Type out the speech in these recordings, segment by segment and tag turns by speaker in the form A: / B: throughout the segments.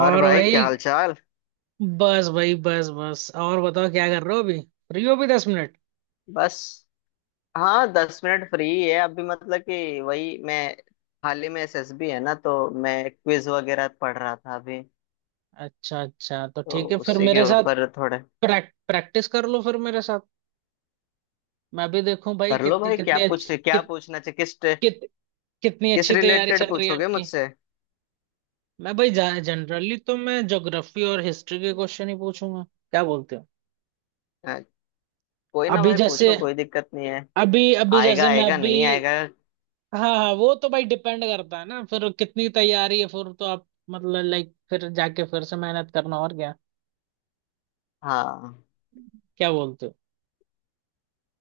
A: और भाई, क्या
B: भाई।
A: हाल चाल?
B: बस भाई, बस बस। और बताओ, क्या कर रहे हो? अभी फ्री हो भी? 10 मिनट?
A: बस। हाँ, दस मिनट फ्री है अभी। मतलब कि वही, मैं हाल ही में एसएसबी है ना, तो मैं क्विज वगैरह पढ़ रहा था अभी।
B: अच्छा अच्छा, तो
A: तो
B: ठीक है फिर
A: उसी के
B: मेरे साथ
A: ऊपर थोड़े
B: प्रैक्टिस कर लो। फिर मेरे साथ मैं भी देखूं भाई,
A: कर लो
B: कितनी
A: भाई।
B: कितनी अच्छी
A: क्या पूछना चाहिए, किस
B: कित, कितनी
A: किस
B: अच्छी तैयारी
A: रिलेटेड
B: चल रही है
A: पूछोगे
B: आपकी।
A: मुझसे?
B: मैं भाई जनरली तो मैं ज्योग्राफी और हिस्ट्री के क्वेश्चन ही पूछूंगा, क्या बोलते हो?
A: अ, कोई ना
B: अभी
A: भाई,
B: जैसे,
A: पूछो। कोई दिक्कत नहीं है।
B: अभी अभी
A: आएगा,
B: जैसे मैं
A: आएगा
B: अभी।
A: नहीं आएगा?
B: हाँ हाँ, वो तो भाई डिपेंड करता है ना, फिर कितनी तैयारी है, फिर तो आप मतलब लाइक, फिर जाके फिर से मेहनत करना और क्या,
A: हाँ,
B: क्या बोलते हो?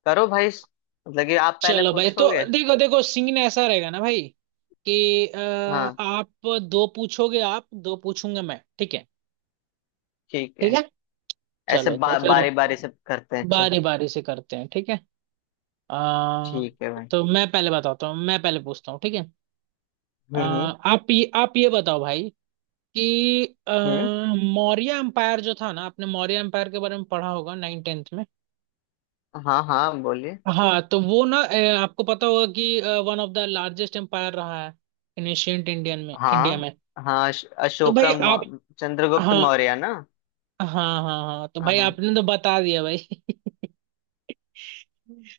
A: करो भाई। मतलब कि आप पहले
B: चलो भाई, तो
A: पूछोगे।
B: देखो देखो सीन ऐसा रहेगा ना भाई, कि
A: हाँ,
B: आप दो पूछोगे, आप दो पूछूंगा मैं, ठीक है?
A: ठीक
B: ठीक
A: है।
B: है। चलो तो फिर
A: बारी बारी से करते हैं, अच्छा।
B: बारी बारी से करते हैं ठीक है। आ,
A: ठीक है भाई।
B: तो मैं पहले बताता हूँ, मैं पहले पूछता हूँ, ठीक है।
A: हम्म। हम्म।
B: आप ये बताओ भाई कि
A: हम्म।
B: मौर्य एम्पायर जो था ना, आपने मौर्य एम्पायर के बारे में पढ़ा होगा नाइन टेंथ में।
A: हाँ हाँ, बोलिए।
B: हाँ, तो वो ना आपको पता होगा कि one of the largest empire रहा है इन एशियंट इंडियन में, इंडिया
A: हाँ
B: में।
A: हाँ,
B: तो भाई
A: अशोका,
B: आप,
A: चंद्रगुप्त
B: हाँ,
A: मौर्य ना।
B: हाँ, हाँ हाँ, तो
A: हाँ
B: भाई
A: हाँ।
B: आपने तो बता दिया भाई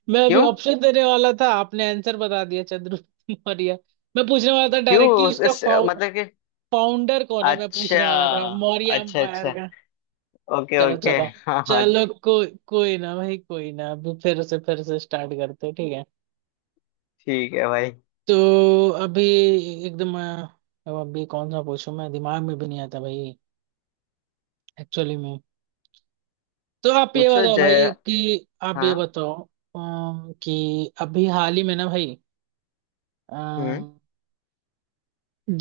B: मैं अभी
A: क्यों?
B: ऑप्शन देने वाला था, आपने आंसर बता दिया, चंद्रगुप्त मौर्य। मैं पूछने वाला था
A: क्यों?
B: डायरेक्टली उसका
A: मतलब कि
B: फाउंडर कौन है, मैं
A: अच्छा।
B: पूछने वाला था मौर्य
A: अच्छा।
B: एम्पायर।
A: अच्छा। ओके
B: चलो
A: ओके।
B: चलो।
A: हाँ हाँ।
B: चलो, कोई कोई ना भाई, कोई ना, अभी फिर से स्टार्ट करते हैं ठीक है।
A: ठीक है भाई,
B: तो अभी एकदम अब अभी कौन सा पूछूं, मैं दिमाग में भी नहीं आता भाई, एक्चुअली में। तो आप ये
A: पूछो
B: बताओ
A: जय।
B: भाई कि आप ये
A: हाँ।
B: बताओ कि अभी हाल ही में ना भाई,
A: हम्म।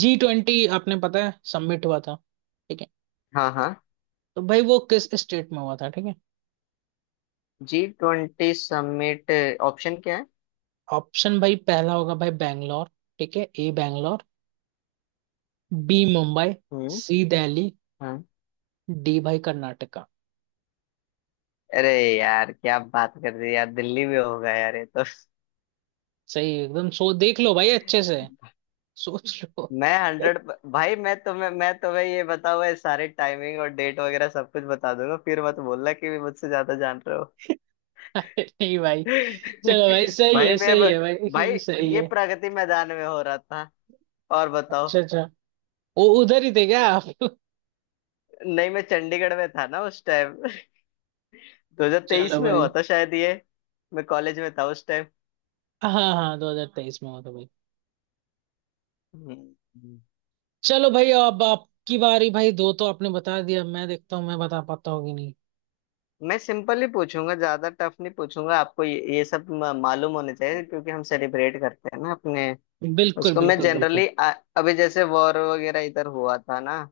B: G20 आपने पता है सबमिट हुआ था, ठीक है।
A: हाँ हाँ,
B: तो भाई वो किस स्टेट में हुआ था, ठीक है।
A: G twenty summit. ऑप्शन क्या है?
B: ऑप्शन भाई पहला होगा भाई बैंगलोर, ठीक है। ए बैंगलोर, बी मुंबई,
A: हम्म।
B: सी दिल्ली,
A: हाँ।
B: डी भाई कर्नाटका।
A: अरे यार, क्या बात कर रही है यार। दिल्ली में होगा यार ये तो।
B: सही एकदम, सो देख लो भाई अच्छे से, सोच लो।
A: मैं हंड्रेड भाई, मैं तुम्हें ये बताऊँ, सारे टाइमिंग और डेट वगैरह सब कुछ बता दूंगा। फिर मत बोलना कि भी मुझसे ज्यादा जान रहे हो।
B: अरे नहीं भाई। चलो भाई सही
A: भाई
B: है,
A: मैं
B: सही है भाई
A: भाई,
B: सही
A: ये
B: है।
A: प्रगति मैदान में हो रहा था। और बताओ।
B: अच्छा अच्छा, वो उधर ही थे क्या आप?
A: नहीं, मैं चंडीगढ़ में था ना उस टाइम। 2023
B: चलो
A: में
B: भाई।
A: हुआ था शायद ये। मैं कॉलेज में था उस टाइम।
B: हाँ हाँ, 2023 में हुआ था भाई।
A: हम्म।
B: चलो भाई, अब आपकी बारी भाई, दो तो आपने बता दिया, मैं देखता हूँ मैं बता पाता होगी नहीं।
A: मैं सिंपल ही पूछूंगा, ज्यादा टफ नहीं पूछूंगा। आपको ये सब मालूम होने चाहिए, क्योंकि हम सेलिब्रेट करते हैं ना अपने
B: बिल्कुल
A: उसको। मैं
B: बिल्कुल बिल्कुल।
A: जनरली अभी जैसे वॉर वगैरह इधर हुआ था ना,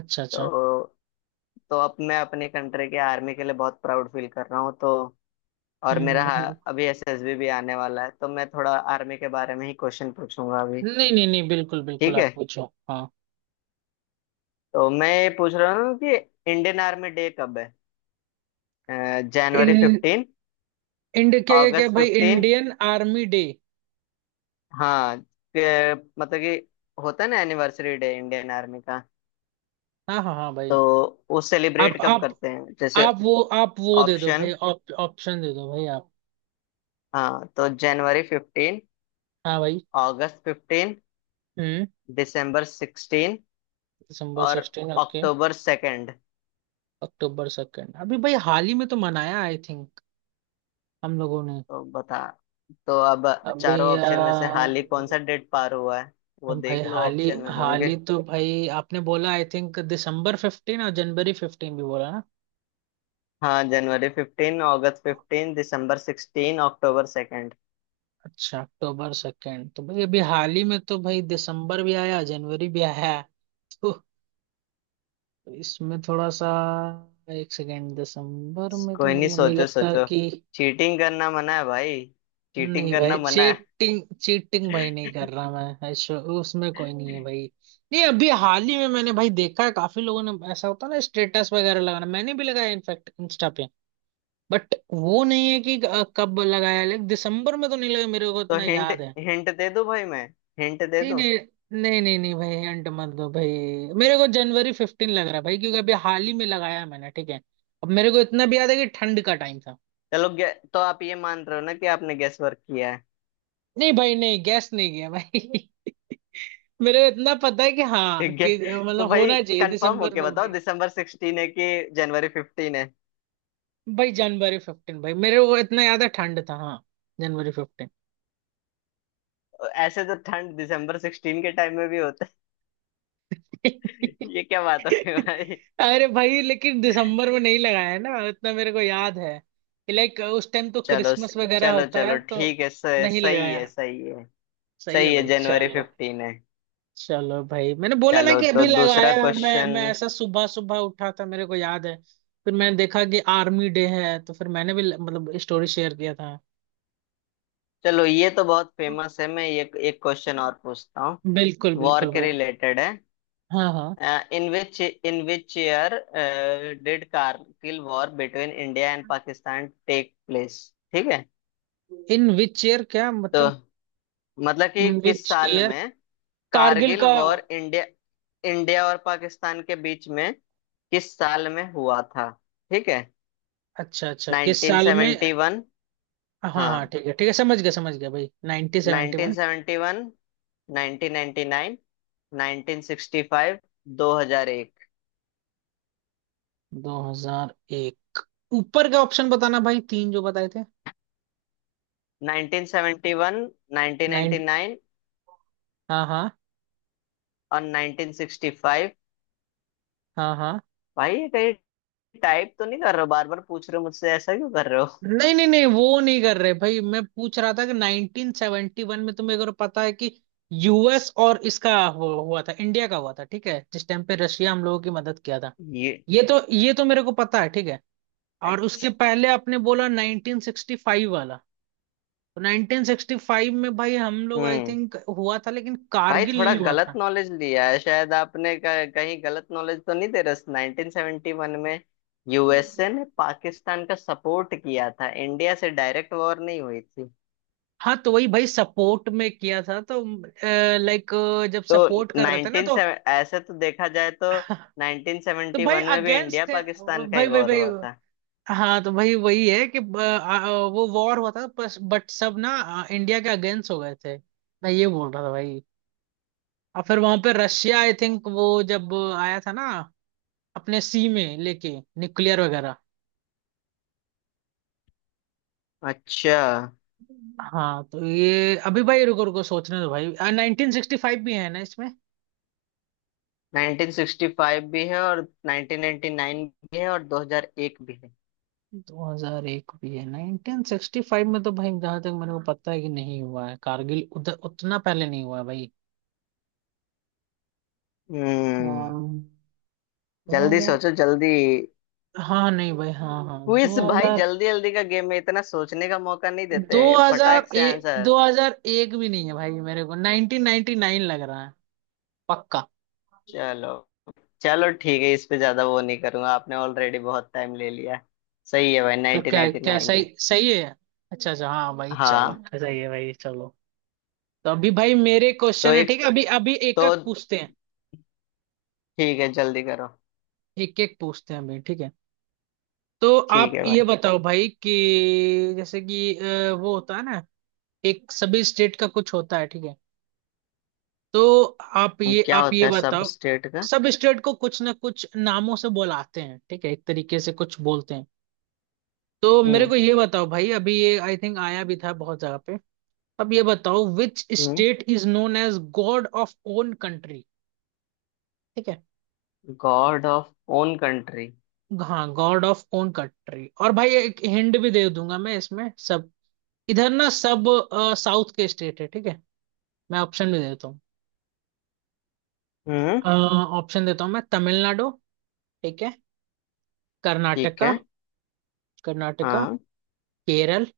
B: अच्छा अच्छा।
A: तो तो अब मैं अपने कंट्री के आर्मी के लिए बहुत प्राउड फील कर रहा हूँ। तो और
B: हम्म
A: मेरा,
B: हम्म, हम्म।
A: हाँ, अभी एसएसबी भी आने वाला है, तो मैं थोड़ा आर्मी के बारे में ही क्वेश्चन पूछूंगा अभी।
B: नहीं नहीं नहीं, बिल्कुल बिल्कुल,
A: ठीक है।
B: आप पूछो। हाँ।
A: तो मैं ये पूछ रहा हूँ कि इंडियन आर्मी डे कब है? जनवरी
B: इन
A: फिफ्टीन,
B: इंड क्या क्या क्या
A: अगस्त
B: भाई,
A: फिफ्टीन।
B: Indian army day.
A: हाँ। मतलब कि होता है ना एनिवर्सरी डे इंडियन आर्मी का।
B: हाँ हाँ हाँ भाई।
A: तो वो
B: आप
A: सेलिब्रेट कब
B: आप
A: करते हैं जैसे?
B: आप वो दे दो भाई,
A: ऑप्शन।
B: ऑप्शन दे दो भाई आप।
A: हाँ, तो जनवरी फिफ्टीन,
B: हाँ भाई।
A: अगस्त फिफ्टीन,
B: हम्म।
A: दिसंबर सिक्सटीन
B: दिसंबर
A: और
B: सिक्सटीन, ओके।
A: अक्टूबर सेकेंड।
B: अक्टूबर सेकेंड। अभी भाई हाल ही में तो मनाया आई थिंक, हम लोगों ने।
A: तो बता। तो अब चारों
B: अभी
A: ऑप्शन में से हाल ही कौन सा डेट पार हुआ है, वो
B: हम भाई
A: देख लो,
B: हाल ही,
A: ऑप्शन में
B: हाल
A: होंगे।
B: ही तो भाई आपने बोला आई थिंक दिसंबर फिफ्टीन, और जनवरी फिफ्टीन भी बोला ना।
A: हाँ, जनवरी फिफ्टीन, अगस्त फिफ्टीन, दिसंबर सिक्सटीन, अक्टूबर सेकेंड।
B: अच्छा, अक्टूबर सेकेंड तो भाई अभी हाल ही में तो भाई, दिसंबर भी आया, जनवरी भी आया। तो तो इसमें थोड़ा सा, एक सेकेंड, दिसंबर में तो
A: कोई
B: मेरे
A: नहीं,
B: को नहीं
A: सोचो
B: लगता
A: सोचो।
B: कि।
A: चीटिंग करना मना है भाई। चीटिंग
B: नहीं
A: करना
B: भाई,
A: मना है।
B: चीटिंग चीटिंग भाई नहीं कर रहा मैं, ऐसा- उसमें कोई नहीं है भाई। नहीं, अभी हाल ही में मैंने भाई देखा है, काफी लोगों ने ऐसा होता है ना, स्टेटस वगैरह लगाना, मैंने भी लगाया इनफैक्ट इंस्टा पे। बट वो नहीं है कि कब लगाया, लेकिन दिसंबर में तो नहीं लगा, मेरे को
A: तो
B: इतना
A: हिंट,
B: याद है।
A: हिंट दे दूं भाई मैं? हिंट दे
B: नहीं
A: दूं?
B: नहीं, नहीं भाई, हिंट मत दो भाई। मेरे को जनवरी फिफ्टीन लग रहा है भाई, क्योंकि अभी हाल ही में लगाया है मैंने, ठीक है। अब मेरे को इतना भी याद है कि ठंड का टाइम था।
A: चलो गे- तो आप ये मान रहे हो ना कि आपने गेस वर्क किया है।
B: नहीं भाई, नहीं गैस नहीं किया भाई मेरे को इतना पता है कि हाँ,
A: ठीक है,
B: कि
A: तो
B: मतलब
A: भाई
B: होना चाहिए
A: कंफर्म
B: दिसंबर
A: होके
B: में।
A: बताओ, दिसंबर सिक्सटीन है कि जनवरी फिफ्टीन है?
B: भाई जनवरी फिफ्टीन भाई, मेरे को इतना याद है ठंड था, हाँ, जनवरी फिफ्टीन।
A: ऐसे तो ठंड दिसंबर सिक्सटीन के टाइम में भी होता है, ये क्या बात हो गई भाई।
B: अरे भाई, लेकिन दिसंबर में नहीं लगाया है ना, इतना मेरे को याद है। लाइक, उस टाइम तो
A: चलो।
B: क्रिसमस वगैरह
A: चलो,
B: होता है
A: चलो,
B: तो
A: ठीक है,
B: नहीं
A: सही है,
B: लगाया।
A: सही है।
B: सही है
A: सही है,
B: भाई
A: जनवरी
B: चलो।
A: फिफ्टीन है।
B: चलो भाई, मैंने बोला ना
A: चलो,
B: कि
A: तो
B: अभी
A: दूसरा
B: लगाया, मैं
A: क्वेश्चन।
B: मैं ऐसा सुबह सुबह उठा था, मेरे को याद है। फिर मैंने देखा कि आर्मी डे है, तो फिर मैंने भी मतलब स्टोरी शेयर किया था।
A: चलो, ये तो बहुत फेमस है, मैं ये एक क्वेश्चन और पूछता हूँ।
B: बिल्कुल
A: वॉर
B: बिल्कुल
A: के
B: भाई।
A: रिलेटेड है।
B: हाँ हाँ।
A: In which year did Kargil war between India and Pakistan take place? ठीक है।
B: इन विच ईयर क्या
A: तो
B: मतलब?
A: मतलब कि
B: इन
A: किस
B: विच
A: साल
B: ईयर,
A: में
B: कारगिल
A: कारगिल
B: का।
A: वॉर, इंडिया इंडिया और पाकिस्तान के बीच में, किस साल में हुआ था? ठीक है।
B: अच्छा अच्छा, किस साल में।
A: 1971,
B: हाँ
A: हाँ,
B: हाँ, ठीक है ठीक है, समझ गया भाई, 1971।
A: 1971, 1999, 1965, 2001।
B: 2001, ऊपर का ऑप्शन बताना भाई, तीन जो बताए थे।
A: 1971,
B: नाइन।
A: 1999
B: हाँ, हाँ,
A: और 1965।
B: हाँ हाँ।
A: भाई, ये कहीं टाइप तो नहीं कर रहे हो, बार बार पूछ रहे हो मुझसे, ऐसा क्यों कर रहे हो?
B: नहीं नहीं नहीं, वो नहीं कर रहे भाई, मैं पूछ रहा था कि 1971 में तुम्हें अगर पता है कि, यूएस और इसका हुआ था, इंडिया का हुआ था, ठीक है, जिस टाइम पे रशिया हम लोगों की मदद किया था।
A: ये
B: ये तो, ये तो मेरे को पता है ठीक है। और उसके
A: अच्छा।
B: पहले आपने बोला 1965 वाला। तो 1965 में भाई हम लोग आई
A: हम्म।
B: थिंक हुआ था, लेकिन
A: भाई,
B: कारगिल
A: थोड़ा
B: नहीं हुआ
A: गलत
B: था।
A: नॉलेज लिया है शायद आपने, कहीं गलत नॉलेज तो नहीं दे रहा। 1971 में यूएसए ने पाकिस्तान का सपोर्ट किया था, इंडिया से डायरेक्ट वॉर नहीं हुई थी।
B: हाँ, तो वही भाई, सपोर्ट में किया था तो, लाइक, जब
A: तो
B: सपोर्ट कर रहे थे ना
A: 19
B: तो
A: ऐसे तो देखा जाए तो
B: तो भाई
A: 1971 में भी इंडिया
B: अगेंस्ट थे
A: पाकिस्तान का ही
B: भाई, भाई
A: वॉर
B: भाई।
A: हुआ था।
B: हाँ, तो वही वही है कि ब- आ, आ, वो वॉर हुआ था बस, बट सब ना इंडिया के अगेंस्ट हो गए थे, मैं ये बोल रहा था भाई। और फिर वहां पे रशिया आई थिंक, वो जब आया था ना, अपने सी में लेके, न्यूक्लियर वगैरह।
A: अच्छा।
B: हाँ तो ये अभी भाई, रुको रुको, सोचने दो भाई, 1965 भी है ना इसमें,
A: 1965 भी है, और 1999 भी है, और 2001 भी है।
B: 2001 भी है। 1965 में तो भाई जहां तक मेरे को पता है कि नहीं हुआ है कारगिल, उधर उतना पहले नहीं हुआ है भाई। दो
A: हम्म। जल्दी
B: हजार,
A: सोचो, जल्दी।
B: हाँ नहीं भाई, हाँ हाँ दो
A: क्विज भाई,
B: हजार
A: जल्दी जल्दी का गेम में इतना सोचने का मौका नहीं देते।
B: 2000
A: फटाक से आंसर।
B: 2001 भी नहीं है भाई, मेरे को 1999 लग रहा है पक्का।
A: चलो। चलो ठीक है, इस पे ज्यादा वो नहीं करूंगा, आपने ऑलरेडी बहुत टाइम ले लिया है। सही है भाई,
B: तो क्या,
A: 1999
B: क्या
A: नाइन
B: सही,
A: है।
B: सही है? अच्छा अच्छा, हाँ भाई चलो,
A: हाँ।
B: सही है भाई चलो। तो अभी भाई मेरे
A: तो
B: क्वेश्चन है
A: एक,
B: ठीक है, अभी अभी
A: तो
B: एक एक पूछते हैं,
A: ठीक है, जल्दी करो।
B: एक एक पूछते हैं अभी ठीक है। तो
A: ठीक
B: आप
A: है
B: ये
A: भाई।
B: बताओ भाई कि, जैसे कि वो होता है ना, एक सभी स्टेट का कुछ होता है ठीक है। तो आप ये
A: क्या
B: आप ये
A: होता है सब
B: बताओ।
A: स्टेट का?
B: सब स्टेट को कुछ ना कुछ नामों से बुलाते हैं, ठीक है, एक तरीके से कुछ बोलते हैं। तो मेरे
A: हम्म।
B: को ये बताओ भाई, अभी ये आई थिंक आया भी था बहुत जगह पे। अब ये बताओ, which state is known as god of own country, ठीक है।
A: God of own country.
B: हाँ, गॉड ऑफ ओन कंट्री। और भाई, एक हिंट भी दे दूंगा मैं, इसमें सब, इधर ना, सब साउथ के स्टेट है ठीक है। मैं ऑप्शन भी देता हूँ।
A: हम्म।
B: अ, ऑप्शन देता हूँ मैं, तमिलनाडु, ठीक है,
A: ठीक
B: कर्नाटका,
A: है।
B: कर्नाटका,
A: हाँ।
B: केरल,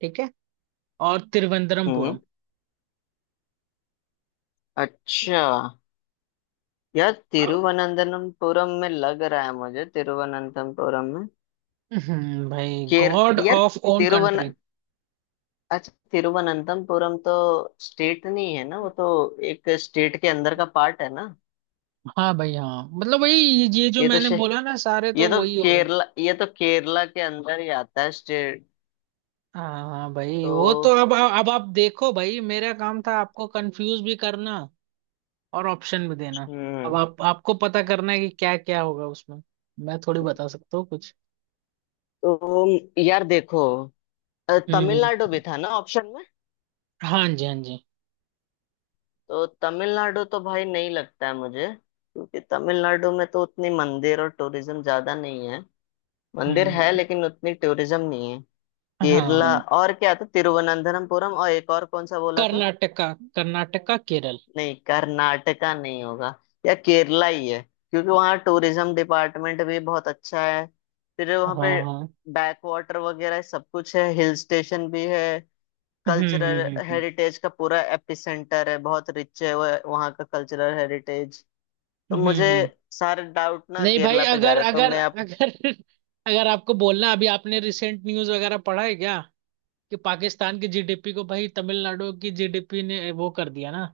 B: ठीक है, और
A: हम्म।
B: तिरुवनंतपुरम।
A: अच्छा, यार, तिरुवनंतपुरम में लग रहा है मुझे, तिरुवनंतपुरम।
B: भाई,
A: केर,
B: गॉड
A: यार,
B: ऑफ ओन
A: तिरुवन,
B: कंट्री।
A: अच्छा, तिरुवनंतमपुरम तो स्टेट नहीं है ना वो तो, एक स्टेट के अंदर का पार्ट है ना।
B: हाँ भाई हाँ, मतलब वही, ये जो
A: ये तो
B: मैंने
A: शे,
B: बोला ना सारे, तो
A: ये तो
B: वही हो गए।
A: केरला, ये तो केरला के अंदर ही आता है स्टेट।
B: हाँ हाँ भाई, वो तो।
A: तो
B: अब आप देखो भाई, मेरा काम था आपको कंफ्यूज भी करना और ऑप्शन भी देना, अब
A: हम्म।
B: आप, आपको पता करना है कि क्या क्या होगा उसमें, मैं थोड़ी बता सकता हूँ कुछ।
A: तो यार देखो,
B: हम्म।
A: तमिलनाडु भी था ना ऑप्शन में।
B: हाँ जी, हाँ जी।
A: तो तमिलनाडु तो भाई नहीं लगता है मुझे, क्योंकि तमिलनाडु में तो उतनी मंदिर और टूरिज्म ज्यादा नहीं है। मंदिर
B: हम्म
A: है,
B: हम्म,
A: लेकिन उतनी टूरिज्म नहीं है। केरला,
B: हाँ।
A: और क्या था, तिरुवनंतपुरम, और एक और कौन सा बोला था।
B: कर्नाटका, कर्नाटका, केरल।
A: नहीं, कर्नाटका नहीं होगा, या केरला ही है, क्योंकि वहाँ टूरिज्म डिपार्टमेंट भी बहुत अच्छा है। फिर
B: हाँ
A: वहाँ पे
B: हाँ।
A: बैक वाटर वगैरह सब कुछ है, हिल स्टेशन भी है।
B: हम्म
A: कल्चरल
B: हम्म।
A: हेरिटेज का पूरा एपिसेंटर है, बहुत रिच है वहाँ का कल्चरल हेरिटेज। तो
B: हम्म,
A: मुझे
B: हम्म।
A: सारे डाउट ना
B: नहीं भाई,
A: केरला पे जा
B: अगर
A: रहे, तो
B: अगर,
A: मैं अब,
B: अगर अगर आपको बोलना, अभी आपने रिसेंट न्यूज वगैरह पढ़ा है क्या, कि पाकिस्तान की जीडीपी को भाई तमिलनाडु की जीडीपी ने वो कर दिया ना,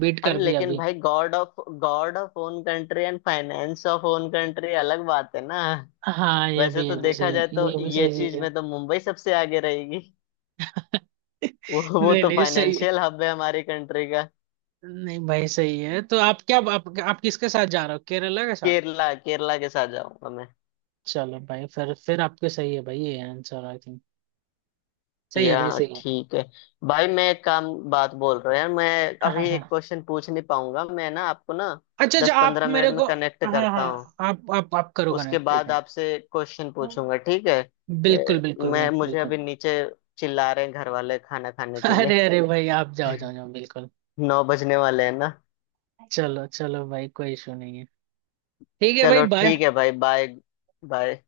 B: बीट
A: अरे
B: कर दिया
A: लेकिन
B: अभी।
A: भाई, god of own country and finance of own country अलग बात है ना।
B: हाँ,
A: वैसे
B: ये
A: तो
B: भी
A: देखा जाए
B: सही,
A: तो
B: ये भी
A: ये
B: सही चीज
A: चीज
B: है।
A: में तो मुंबई सबसे आगे रहेगी। वो
B: नहीं
A: तो
B: नहीं, सही है।
A: फाइनेंशियल हब है हमारी कंट्री का।
B: नहीं भाई सही है। तो आप क्या, आप किसके साथ जा रहे हो, केरला के साथ?
A: केरला, केरला के साथ जाऊंगा मैं।
B: चलो भाई फिर आपके सही है भाई, ये आंसर आई थिंक सही है भाई,
A: या
B: सही है।
A: ठीक है। भाई, मैं एक काम बात बोल रहा हूँ यार, मैं
B: हाँ, हाँ,
A: अभी एक
B: हाँ।
A: क्वेश्चन पूछ नहीं पाऊंगा मैं ना आपको ना।
B: अच्छा अच्छा,
A: दस
B: आप
A: पंद्रह
B: मेरे
A: मिनट में
B: को।
A: कनेक्ट
B: हाँ
A: करता हूँ,
B: हाँ, आप आप करो
A: उसके
B: कनेक्ट, ठीक
A: बाद
B: है।
A: आपसे क्वेश्चन पूछूंगा, ठीक है।
B: बिल्कुल बिल्कुल भाई,
A: मैं मुझे
B: बिल्कुल।
A: अभी नीचे चिल्ला रहे हैं घर वाले, खाना खाने के लिए।
B: अरे अरे भाई, आप जाओ जाओ जाओ, बिल्कुल।
A: नौ बजने वाले हैं ना।
B: चलो चलो भाई, कोई इशू नहीं है। ठीक है भाई,
A: चलो
B: बाय।
A: ठीक है भाई, बाय। बाय।